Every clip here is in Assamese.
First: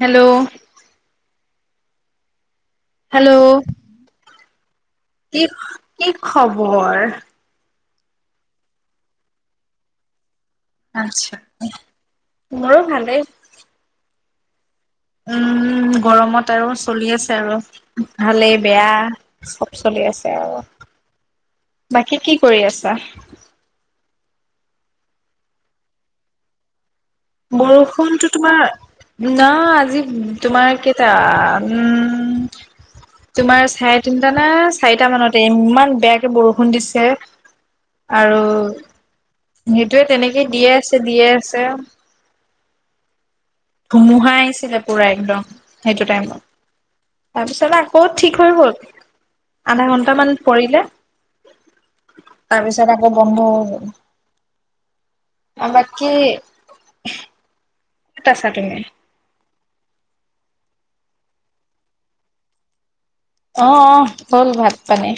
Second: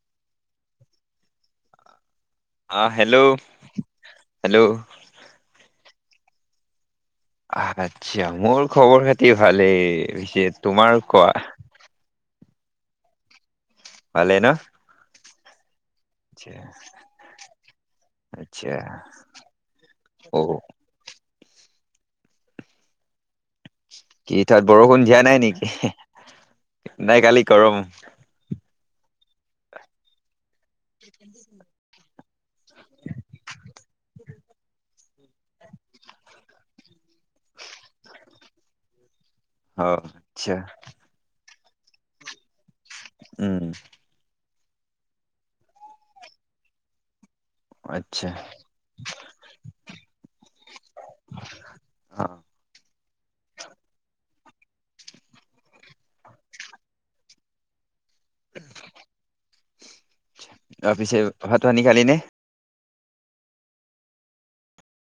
হেল্ল'। হেল্ল' হেল্ল' কি খ কি খবৰ? আচ্ছা, মোৰ খবৰ-খাতি ভালেই [unintelligible] কোৱা আচ্ছা। মোৰো ভালেই। ভালে ন? উম আচ্ছা গৰমত আৰু চলি আছে আৰু, ভালেই আচ্ছা বেয়া, চব চলি আছে অ আৰু। বাকী কি কৰি আছা? কি, তাত বৰষুণ দিয়া নাই নিকি? বৰষুণটো তোমাৰ ন আজি- তোমাৰ কেইটা উম। তোমাৰ চাৰে তিনটা নে, চাৰিটা মানতে ইমান বেয়াকে বৰষুণ দিছে। আৰু অ সেইটোৱে, তেনেকে আচ্ছা দিয়ে আছে, দিয়ে আ ছেওঁ। উম। তেতিয়া পৰে একদম, সেইটো টাইমত। তাৰপিছত আকৌ আচ্ছা ঠিক হৈ গ'ল, আধা ঘন্টামান পৰিলে, অ তাৰপিছতে গেট বন্ধ অহ' বাকি। [inaudible] তাৰপিছে ভাত ৰান্ধি খালী নে? অহ অহ হ'ল ভাত পানী।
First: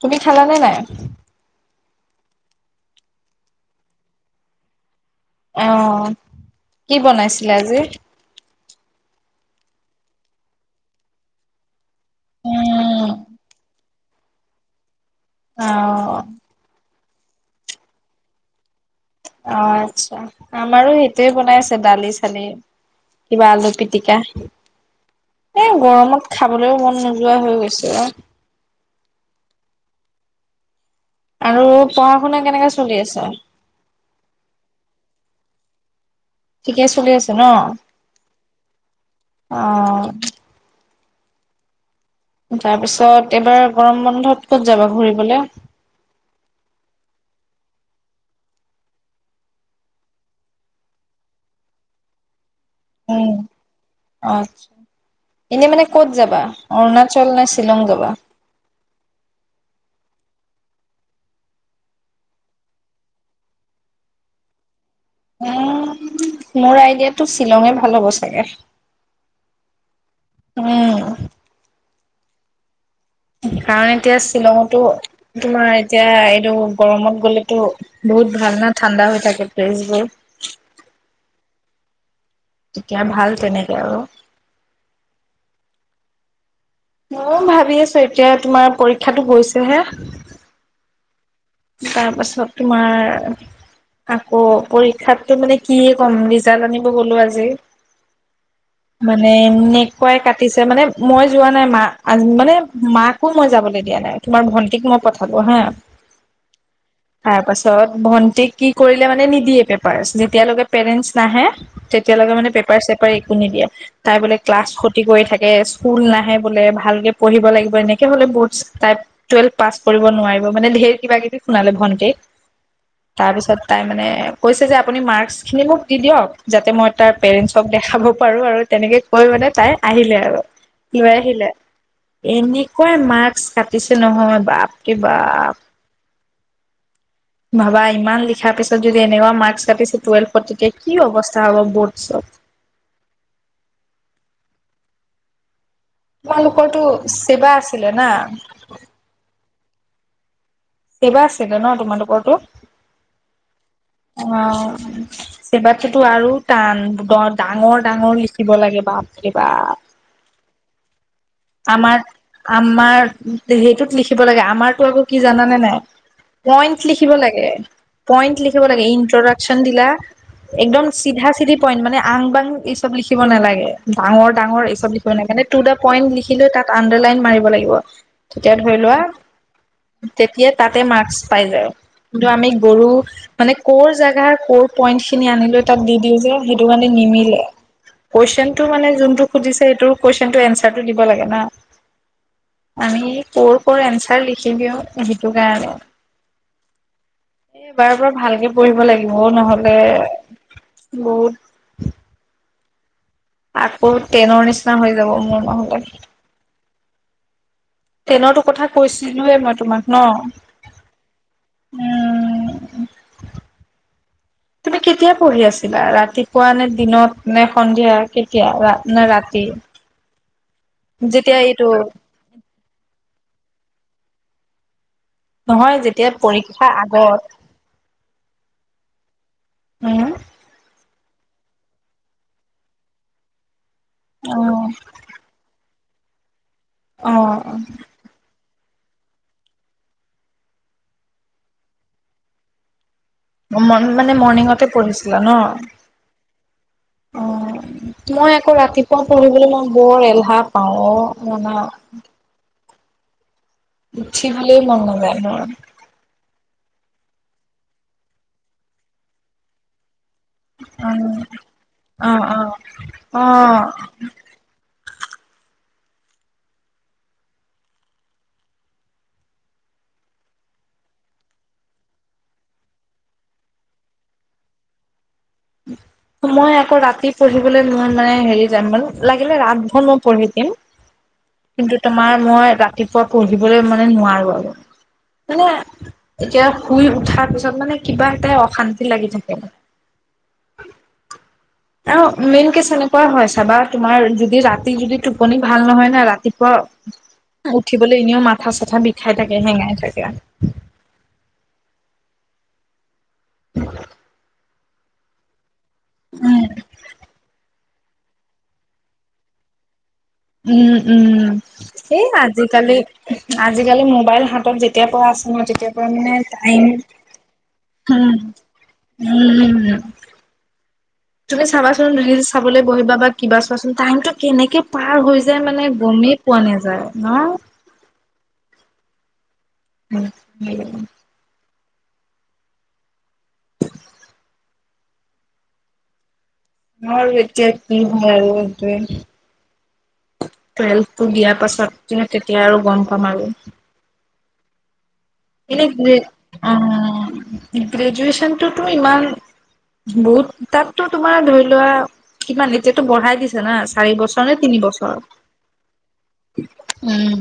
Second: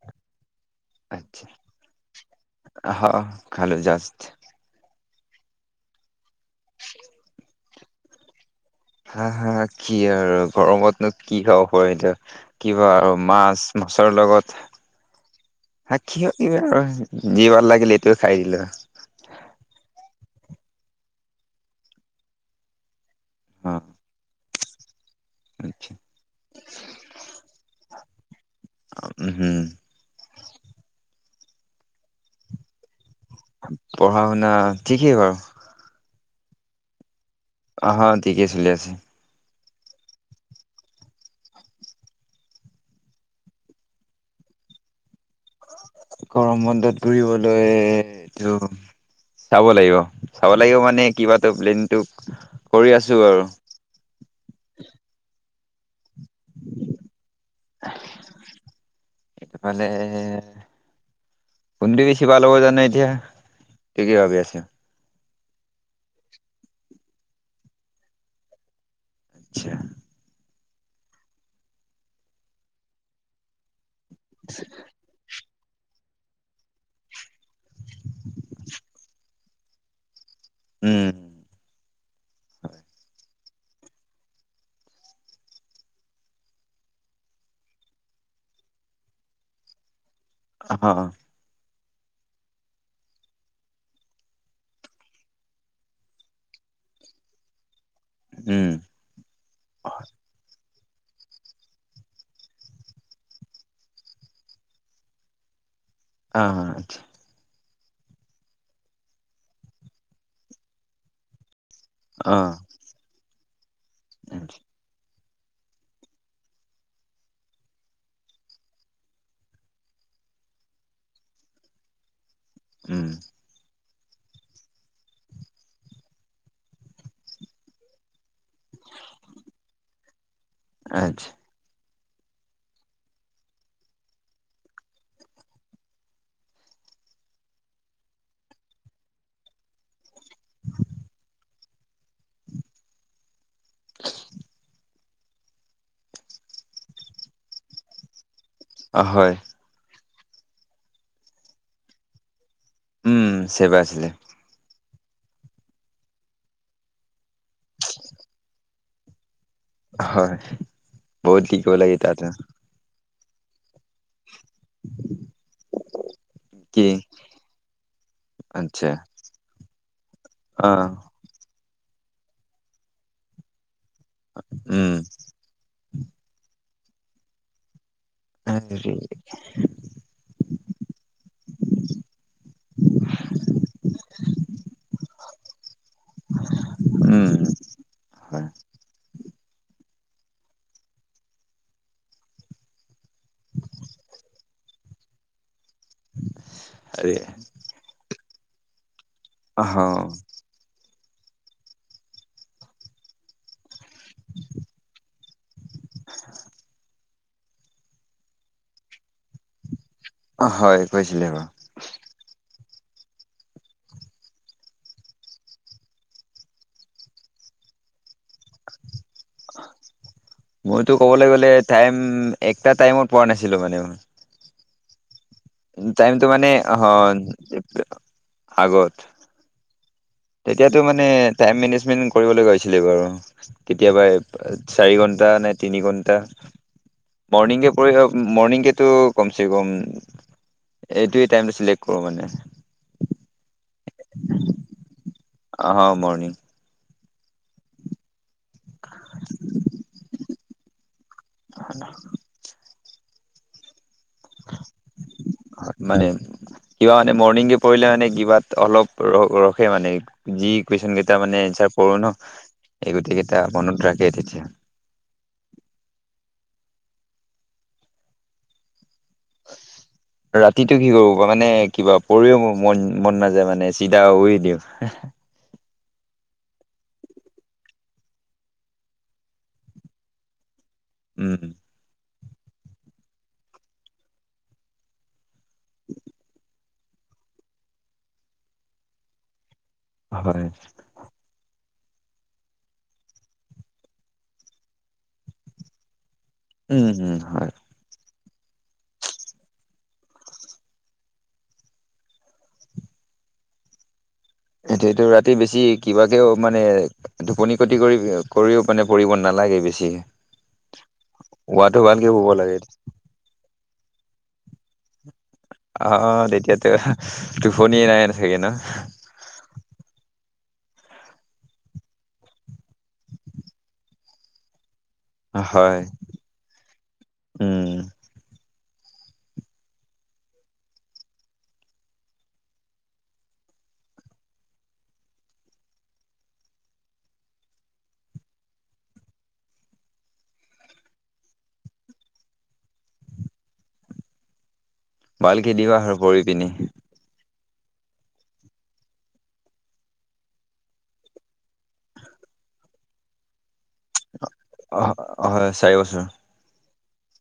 তুমি খালা নে নাই? [unintelligible] অহ খালো জাষ্ট [inaudible] অ। কি বনাইছিলে আজি? হা হা কি আৰু গৰমত নো কি হ কিবা উম আৰু মাছ মাছৰ অ লগত [inaudible] যি ভাল লাগিলে সেইটো খাই দিলো আৰু অ আচ্ছা আমাৰো সেইটোৱে বনাই আছে দালি চালি। কিবা অ আলু পিটিকা। এ, আচ্ছা গৰমত খাবলৈও মন নোযোৱা হৈ গৈছে অ'। উম, হম। আৰু পঢ়া শুনা কেনেকাে চলি আছে? পঢ়া শুনা ঠিকে বাৰু। ঠিকে চলি আছ অহ, ঠিকেই চলি আছে। অ'। তাৰপিছত এইবাৰ গৰম বন্ধত ক'ত যাবা ঘুৰিবলে? গৰম বন্ধত ঘুৰিবলৈ এইটো চাব লাগিব, চাব লাগিব মানে কিবাতো প্লেনটোক কৰি আছোঁ উম। আৰু। আচ্ছা, এনে মানে ক'ত যাবা? অৰুণাচল নে শ্বিলং যাবা? এ' [unintelligible] কোনটো বেছি ভাল হ'ব জান নাই এতিয়া কি কি ভাবি আছো উম মোৰ আইডিয়াটো শ্বিলঙে ভাল হ'ব চাগে। আচ্ছা। উম। কাৰণ এতিয়া শ্বিলঙতো তোমাৰ এতিয়া এইটো গৰমত গ'লে ত' বহুত ভাল ন ঠাণ্ডা হৈ থাকে। ফেচবুক উম। তেতিয়া ভাল তেনে আৰু ম'ও ভাবি আছো এতিয়া তোমাৰ পৰীক্ষাতটো গৈছেহে। অ'। তাৰপাছত তোমাৰ আকৌ পৰীক্ষাতো মানে কি ক'ম, ৰিজাল্ট আনিব গলো আজি। উম মানে অ এনেকুৱাই কাটিছে মানে মই যোৱা নাই মা, মানে মাকো মই যাবলৈ দিয়া নাই, তোমাৰ ভন্টিক মই পঠালো হা অ' আচ্ছা। তিছত [unintelligible] ভন্টিক কি কৰিলে মানে নিদিয়ে পেপাৰছ, যেতিয়ালৈকে পেৰেন্টছ নাহে তেতিয়ালৈকে অ মানে পেপাৰ চেপাৰ শু নি দিয়া [unintelligible] তাই বোলে ক্লাছ ক্ষতি কৰি থাকে এ স্কুল নাহে বোলে, ভালকে পঢ়িব লাগিব এনেকে হ'লে বহুত টাইপ টুৱেলভ পাছ কৰিব নোৱাৰিব মানে, ধেৰ কিবা কিবি শুনালে ভনটিক উম তাৰপিছত তাই মানে কৈছে যে আপুনি মাৰ্কছখিনি মোক দি দিয়ক, যাতে মই তাৰ পেৰেণ্টছক দেখাব পাৰো আৰু, তেনেকে কৈ মানে তাই আহিলে আৰু, লৈ আচ্ছা আহিলে এনেকুৱাই মাস্স কাটিছে নহয়, বাপৰে বাপ ভাবা ইমান লিখাৰ পিছত যদি এনেকুৱা মাৰ্ক কাতিছে, টুৱেল গতিকে কি অৱস্থা হ'ব [unintelligible] ৱাটছএপ [inaudible] তোমালোকৰ তো চৱা আছিলে না? অ হয় চেবা আছিলে ন তোমালোকৰতো? উম চেবা আছিলে অ'। চবতো আৰু টান, ডাঙৰ ডাঙৰ লিখিব লাগে, বা হয় বহুত শিকিব লাগে আমাৰ তাতো আমাৰ সেইটোত লিখিব কি [unintelligible] পইণ্ট আচ্ছা অ মানে আং বাং এই চব লিখিব নালাগে ডাঙৰ ডাঙৰ এই চব উম লিখিব নাই মানে টু দা পইণ্ট তাত আন্ডাৰ লাইন মাৰিব লাগিব তেতিয়া ধৰি হেৰি লোৱা তেতিয়া তাতে মাৰ্কচ পাই যায় কিন্তু আমি গৰু মানে কৰ জেগাৰ কৰ পইন্ট খিনি আনিলৈ তাক দি দিওঁ যে সেইটো কাৰণে উম নিমিলে হয় কুৱেশনটো মানে যোনটো সুধিছে সেইটো [unintelligible] [unintelligible] আমি কৰ কৰ এনচাৰ লিখি দিও সেইটো কাৰণে আৰে এবাৰ পৰা ভালকে কৰিব লাগিব দিব অ নহলে গুত আচ বহুত ট্ৰেইনৰ নিচিনা হৈ যাব মোৰ অঁ ট্ৰেইনৰতো কথা কৈছিলোয়ে মই তোমাক ন হয় কৈছিলে বাৰু উম তুমি কেতিয়া পঢ়ি আছিলা ৰাতিপুৱা নে দিনত নে সন্ধিয়া কেতিয়া না ৰাতি মইতো ক'বলৈ যেতিয়া গ'লে এইটো টাইম একটা টাইমত পোৱা নাছিলো মানে মই নহয় যেতিয়া টাইমটো মানে পৰীক্ষাৰ অ হ আগত আগত হ ইনা তেতিয়াতো মানে টাইম মেনেজমেন্ট কৰিব লগা হৈছিলে বাৰু কেতিয়াবা অ'। চাৰি ঘন্টা নে তিনি ঘণ্টা অ', অ', মৰ্ণিং কৰি হ মৰ্ণিং কে ত কমচেকম এইটোয়ে টাইম চিলেক্ট কৰো মানে মৰ্নিং মানে মৰ্ণিংতে পঢ়িছিলা ন অ মৰ্ণিং অ মই আকৌ ৰাতিপুৱা পঢ়িবলৈ মই বৰ এলাহ পাও অ মানে উঠিবলৈ মন নাযায় ন মৰ্ণিঙে পৰিলে মানে কিবাত অলপ ৰ ৰখে মানে। যি কুৱেশন অ' কেইটা মানে এনচাৰ পঢ়ো ন অ' অ' এই গোটেই কেইটা মনত অ' থাকে তেতিয়া। ৰাতিতটো কি কৰিব প মানে কিবা পৰিও মোৰ মন মন নাযায় মানে চিধা উৰি দিওঁ। মই আকৌ ৰাতি পঢ়িবলৈ মই মানে হেৰি যাম মান লাগিলে ৰাতভন মই পঢ়ি দিম। উম কিন্তু তোমাৰ, মই ৰাতিপুৱা পঢ়িবলৈ মানে নোৱাৰো আৰু। মানে এতিয়া। শুই উঠাৰ পিছত মানে কিবা এটাই অশান্তি লাগি থাকে। হয়। আৰু মেইন কেচ এনেকুৱা হয় চাবা, তোমাৰ যদি ৰাতি যদি টোপনি ভাল নহয় না ৰাতি উম উম হয় ক উঠিবলৈ এনেও মাত মাথা চাথা বিষাই থাকে হেঙাই থাকে। [inaudible] এইটো, এইটো ৰাতি বেছি কিবাকেও উম, মানে টোপনি ক্ষতি কৰি, কৰিও মানে পঢ়িব নালাগে বেছি। উম, উম। শুৱাটো সেই ভালকে শুব লাগে আজিকালি, আজিকালি ম ম'বাইল হাতত যেতিয়া শুৱা আছো তেতিয়া পা অ মানে টাইম, তেতিয়াতো টোপনিয়ে নাই হম, চাগে ন হ, উম। তুমি চাবাচোন ৰিলচ চাবলৈ বহিবা বা কিবা চোৱাচোন টাইমটো কেনেকে পাহৰ হৈ যায় মানে হয় গমেই পোৱা নাযায় ন'। উম [unintelligible] বাৰু এতিয়া কি হয় আৰু সেটোৱে, টুৱেলভটো দিয়াৰ পাছত তেতিয়া আৰু গম পাম আৰু। ভালকে এনে দিবা আৰু নে পঢ়ি পিনি আ গ্ৰেজুৱেচনতুটো ইমান বহুত তাততো তোমাৰ ধৰি লোৱা কিমান এতিয়াতো বঢ়াই দিছো না। চাৰি বছৰ নে তিনি অ বছৰ? হয় চাৰি বছৰ উম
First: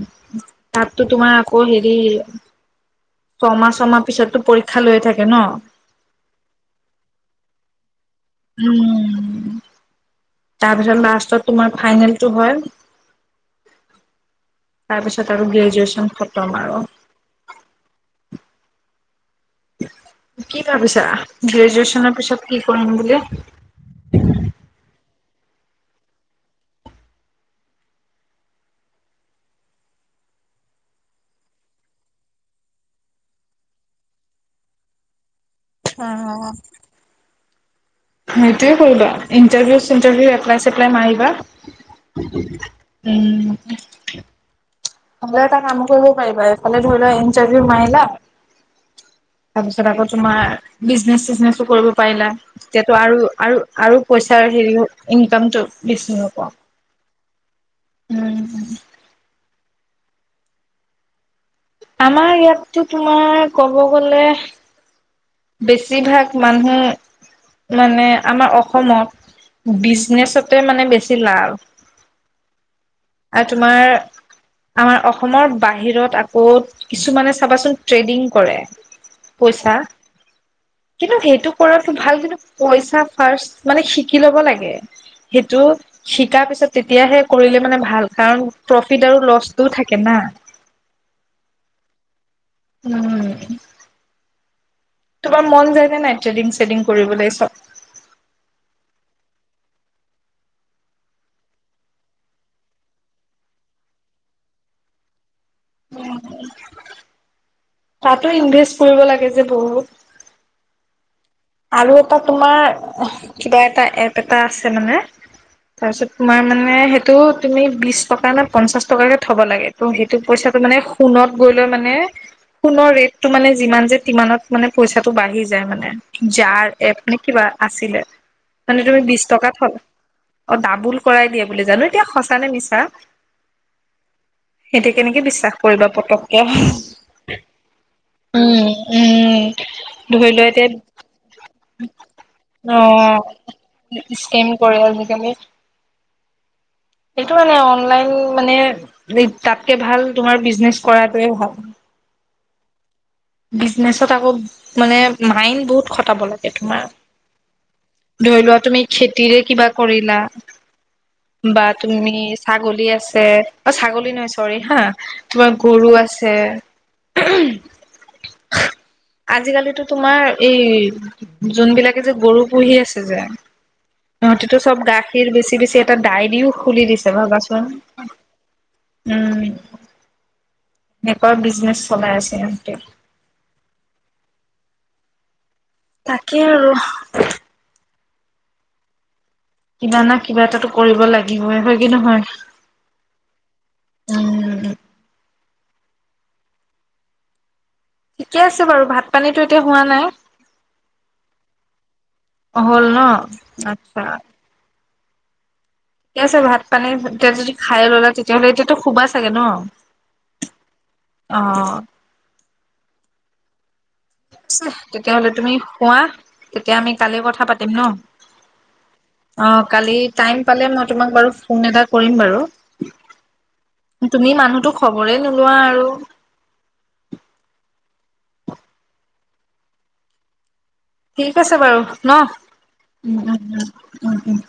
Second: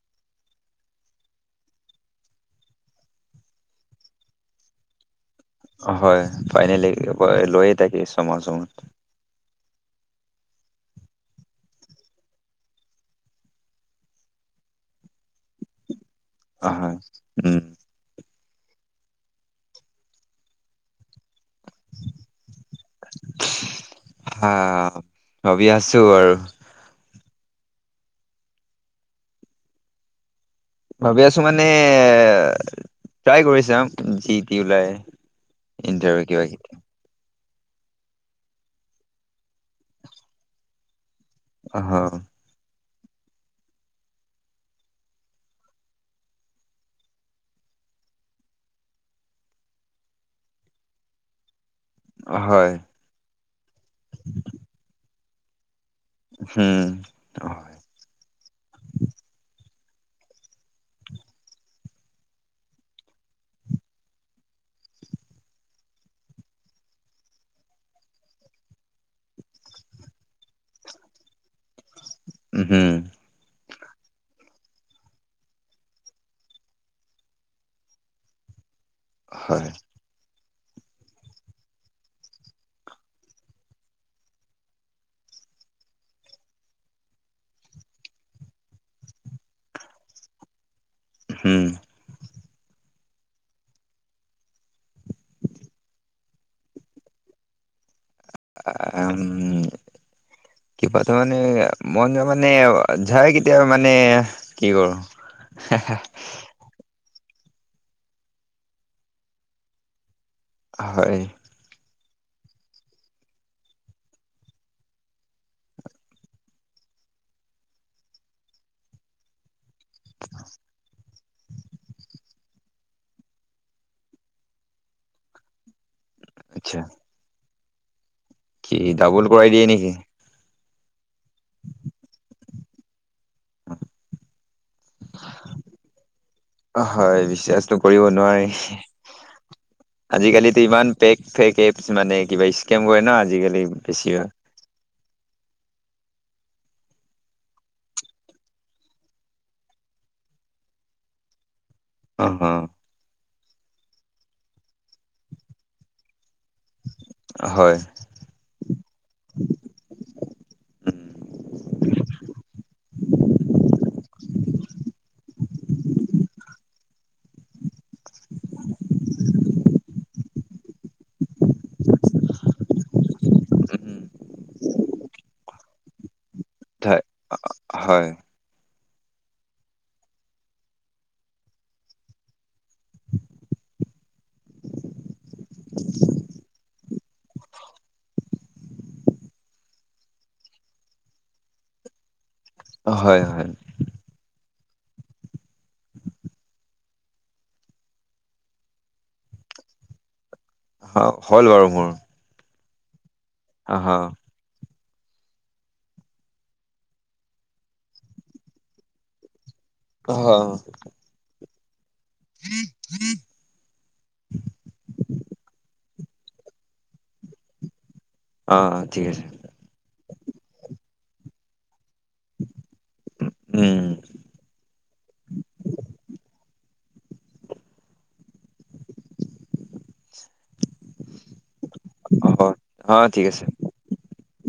তাততো তোমাৰ আকৌ হেৰি ছমাহ ছমাহ পিছতো পৰীক্ষা লৈ থাক হয় ফাইনেলি লৈয়ে থাকে। ছমাহ ছমাহ উম। তাৰপিছত লাষ্টত তোমাৰ ফাইনেলটো হয়। তাৰপিছত আৰু গ্ৰেজুৱেচন খতম আৰু। অ' হয়। উম। কি ভাবিছা? গ্ৰেজুৱেচনৰ পিছত কি কৰিম বুলি? হা ভাবি আছো আৰু। ভাবি আছো মানে ট্ৰাই কৰি চাওঁ, যি তি ওলাই। ইণ্টৰভিউ কিবা কিবি। সেইটোয়ে কৰিবা ইণ্টাৰভিউ চিন্তাৰভিউ এপ্লাই চেপ্লাই মাৰিবা। অহ। উম। ন'হলে এটা কাম কৰিব পাৰিবা এফালে ধৰি লোৱা ইন্টাৰভিউ মাৰিলা। তাৰপিছত আকৌ তোমাৰ বিজনেচ চিজনেছ। কৰিব পাৰিলা হয় তেতিয়াতো আৰু আৰু আৰু পইচাৰ হেৰি ইনকামতটো হম। অ হয়। উম। আমাৰ ইয়াততো তোমাৰ ক'ব গলে বেছিভাগ মানুহ মানে আমাৰ অসমত বিজনেছতে মানে বেছি লাভ। উ হম। আৰু তোমাৰ আমাৰ অসমৰ বাহিৰত আকৌ কিছুমানে চাবাচোন ট্ৰেডিং কৰে। হয় পইচা কিন্তু সেইটো কৰাটো ভাল কিন্তু পইচা ফাৰ্ষ্ট মানে শিকি ল'ব লাগে সেইটো শিকাৰ পিছত তেতিয়াহে কৰিলে মানে ভাল কাৰণ প্ৰফিট আৰু লছটোও থাকে না। হম। উম। তোমাৰ মন যায়নে নাই ট্ৰেডিং চেডিং কৰিবলৈ চব। উ কিবা ত মানে মন যোৱা মানে যায় কেতিয়াবা মানে কি কৰো। তাতো ইনভেষ্ট কৰিব লাগে যে বহুত। হয়। আৰু এটা তোমাৰ কিবা এটা এপ এটা আছে মানে তাৰপিছত তোমাৰ মানে সেইটো তুমি বিশ টকা নে পঞ্চাশ টকাকে থ'ব লাগে। ত সেইটো পইচাটো মানে সোণত গৈ লৈ মানে সোণৰ ৰেটটো মানে যিমান যে টিমানত মানে পইচাটো বাঢ়ি যায় মানে। যাৰ আচ্ছা এ মানে কিবা আছিলে। কি মানে তুমি বিশ ডাবল টকা কৰাই দিয়ে থলা নেকি। অ ডাবোল কৰাই দিয়া বুলি জানো এতিয়া সঁচা নে মিছা। সেইতিয়া কেনেকে বিশ্বাস কৰিবা পতককে উম হয় বিশ্বাসটো কৰিব নোৱাৰি উম ধৰি লোৱা এতিয়া। ফেক ফেক এপ মানে কিবা স্কেম কৰে ন আজিকালি বেছি ভাগ। সেইকাৰণে এইটো মানে অনলাইন মানে তাতকে ভাল তোমাৰ বিজনেচ কৰাটোৱে ভাল। অ হ। বিজনেচত আকৌ মানে মাইণ্ড বহুত খটাব লাগে। তোমাৰ অ হয় ধৰি লোৱা তুমি খেতিৰে কিবা কৰিলা। উম, তুমি ছাগলী আছে অ ছাগলী চৰি হা, তোমাৰ গৰু আছে আজিকালিটো তোমাৰ এই যোনবিলাকে যে গৰু পুহি আছে যে উম, সহতিটো চব গাখীৰ বেছি বেছি এটা দাইৰি ও খুলি হয় দিছে ভাবাচোন। হয় উম এনেকোৱা বিজনেচ চলাই আছে ইহঁতে। তাকেই আৰু কিবা না কিবা এটাটো কৰিব লাগিবই, হয় কি নহয়? হয় হয়। ওম ও ঠিকে আছে বাৰু, ভাত পানীতো এতিয়া হোৱা নাই। হ' হ'ল বাৰু মোৰ হ'ল ন? আতছা অ' ঠিকে আছে ভাত পানী এতিয়া যদি খাইয়ে ল'লা তেতিয়াহ'লে এতিয়াতো শোবা চাগে ন? হ অঁ [unintelligible] চেহ তেতিয়া হ'লে তুমি শুৱা তেতিয়া আমি কালি কথা পাতিম ন' অ' ঠিক আছে। অ কালি টাইম পালে মই তোমাক ফোন এটা কৰিম বাৰু। উম তুমি মানুহটো খবৰে নোলোৱা আৰু। ঠিক আছে বাৰু ন? অ' অ' উম ঠিক উম আছে উম। উম উম।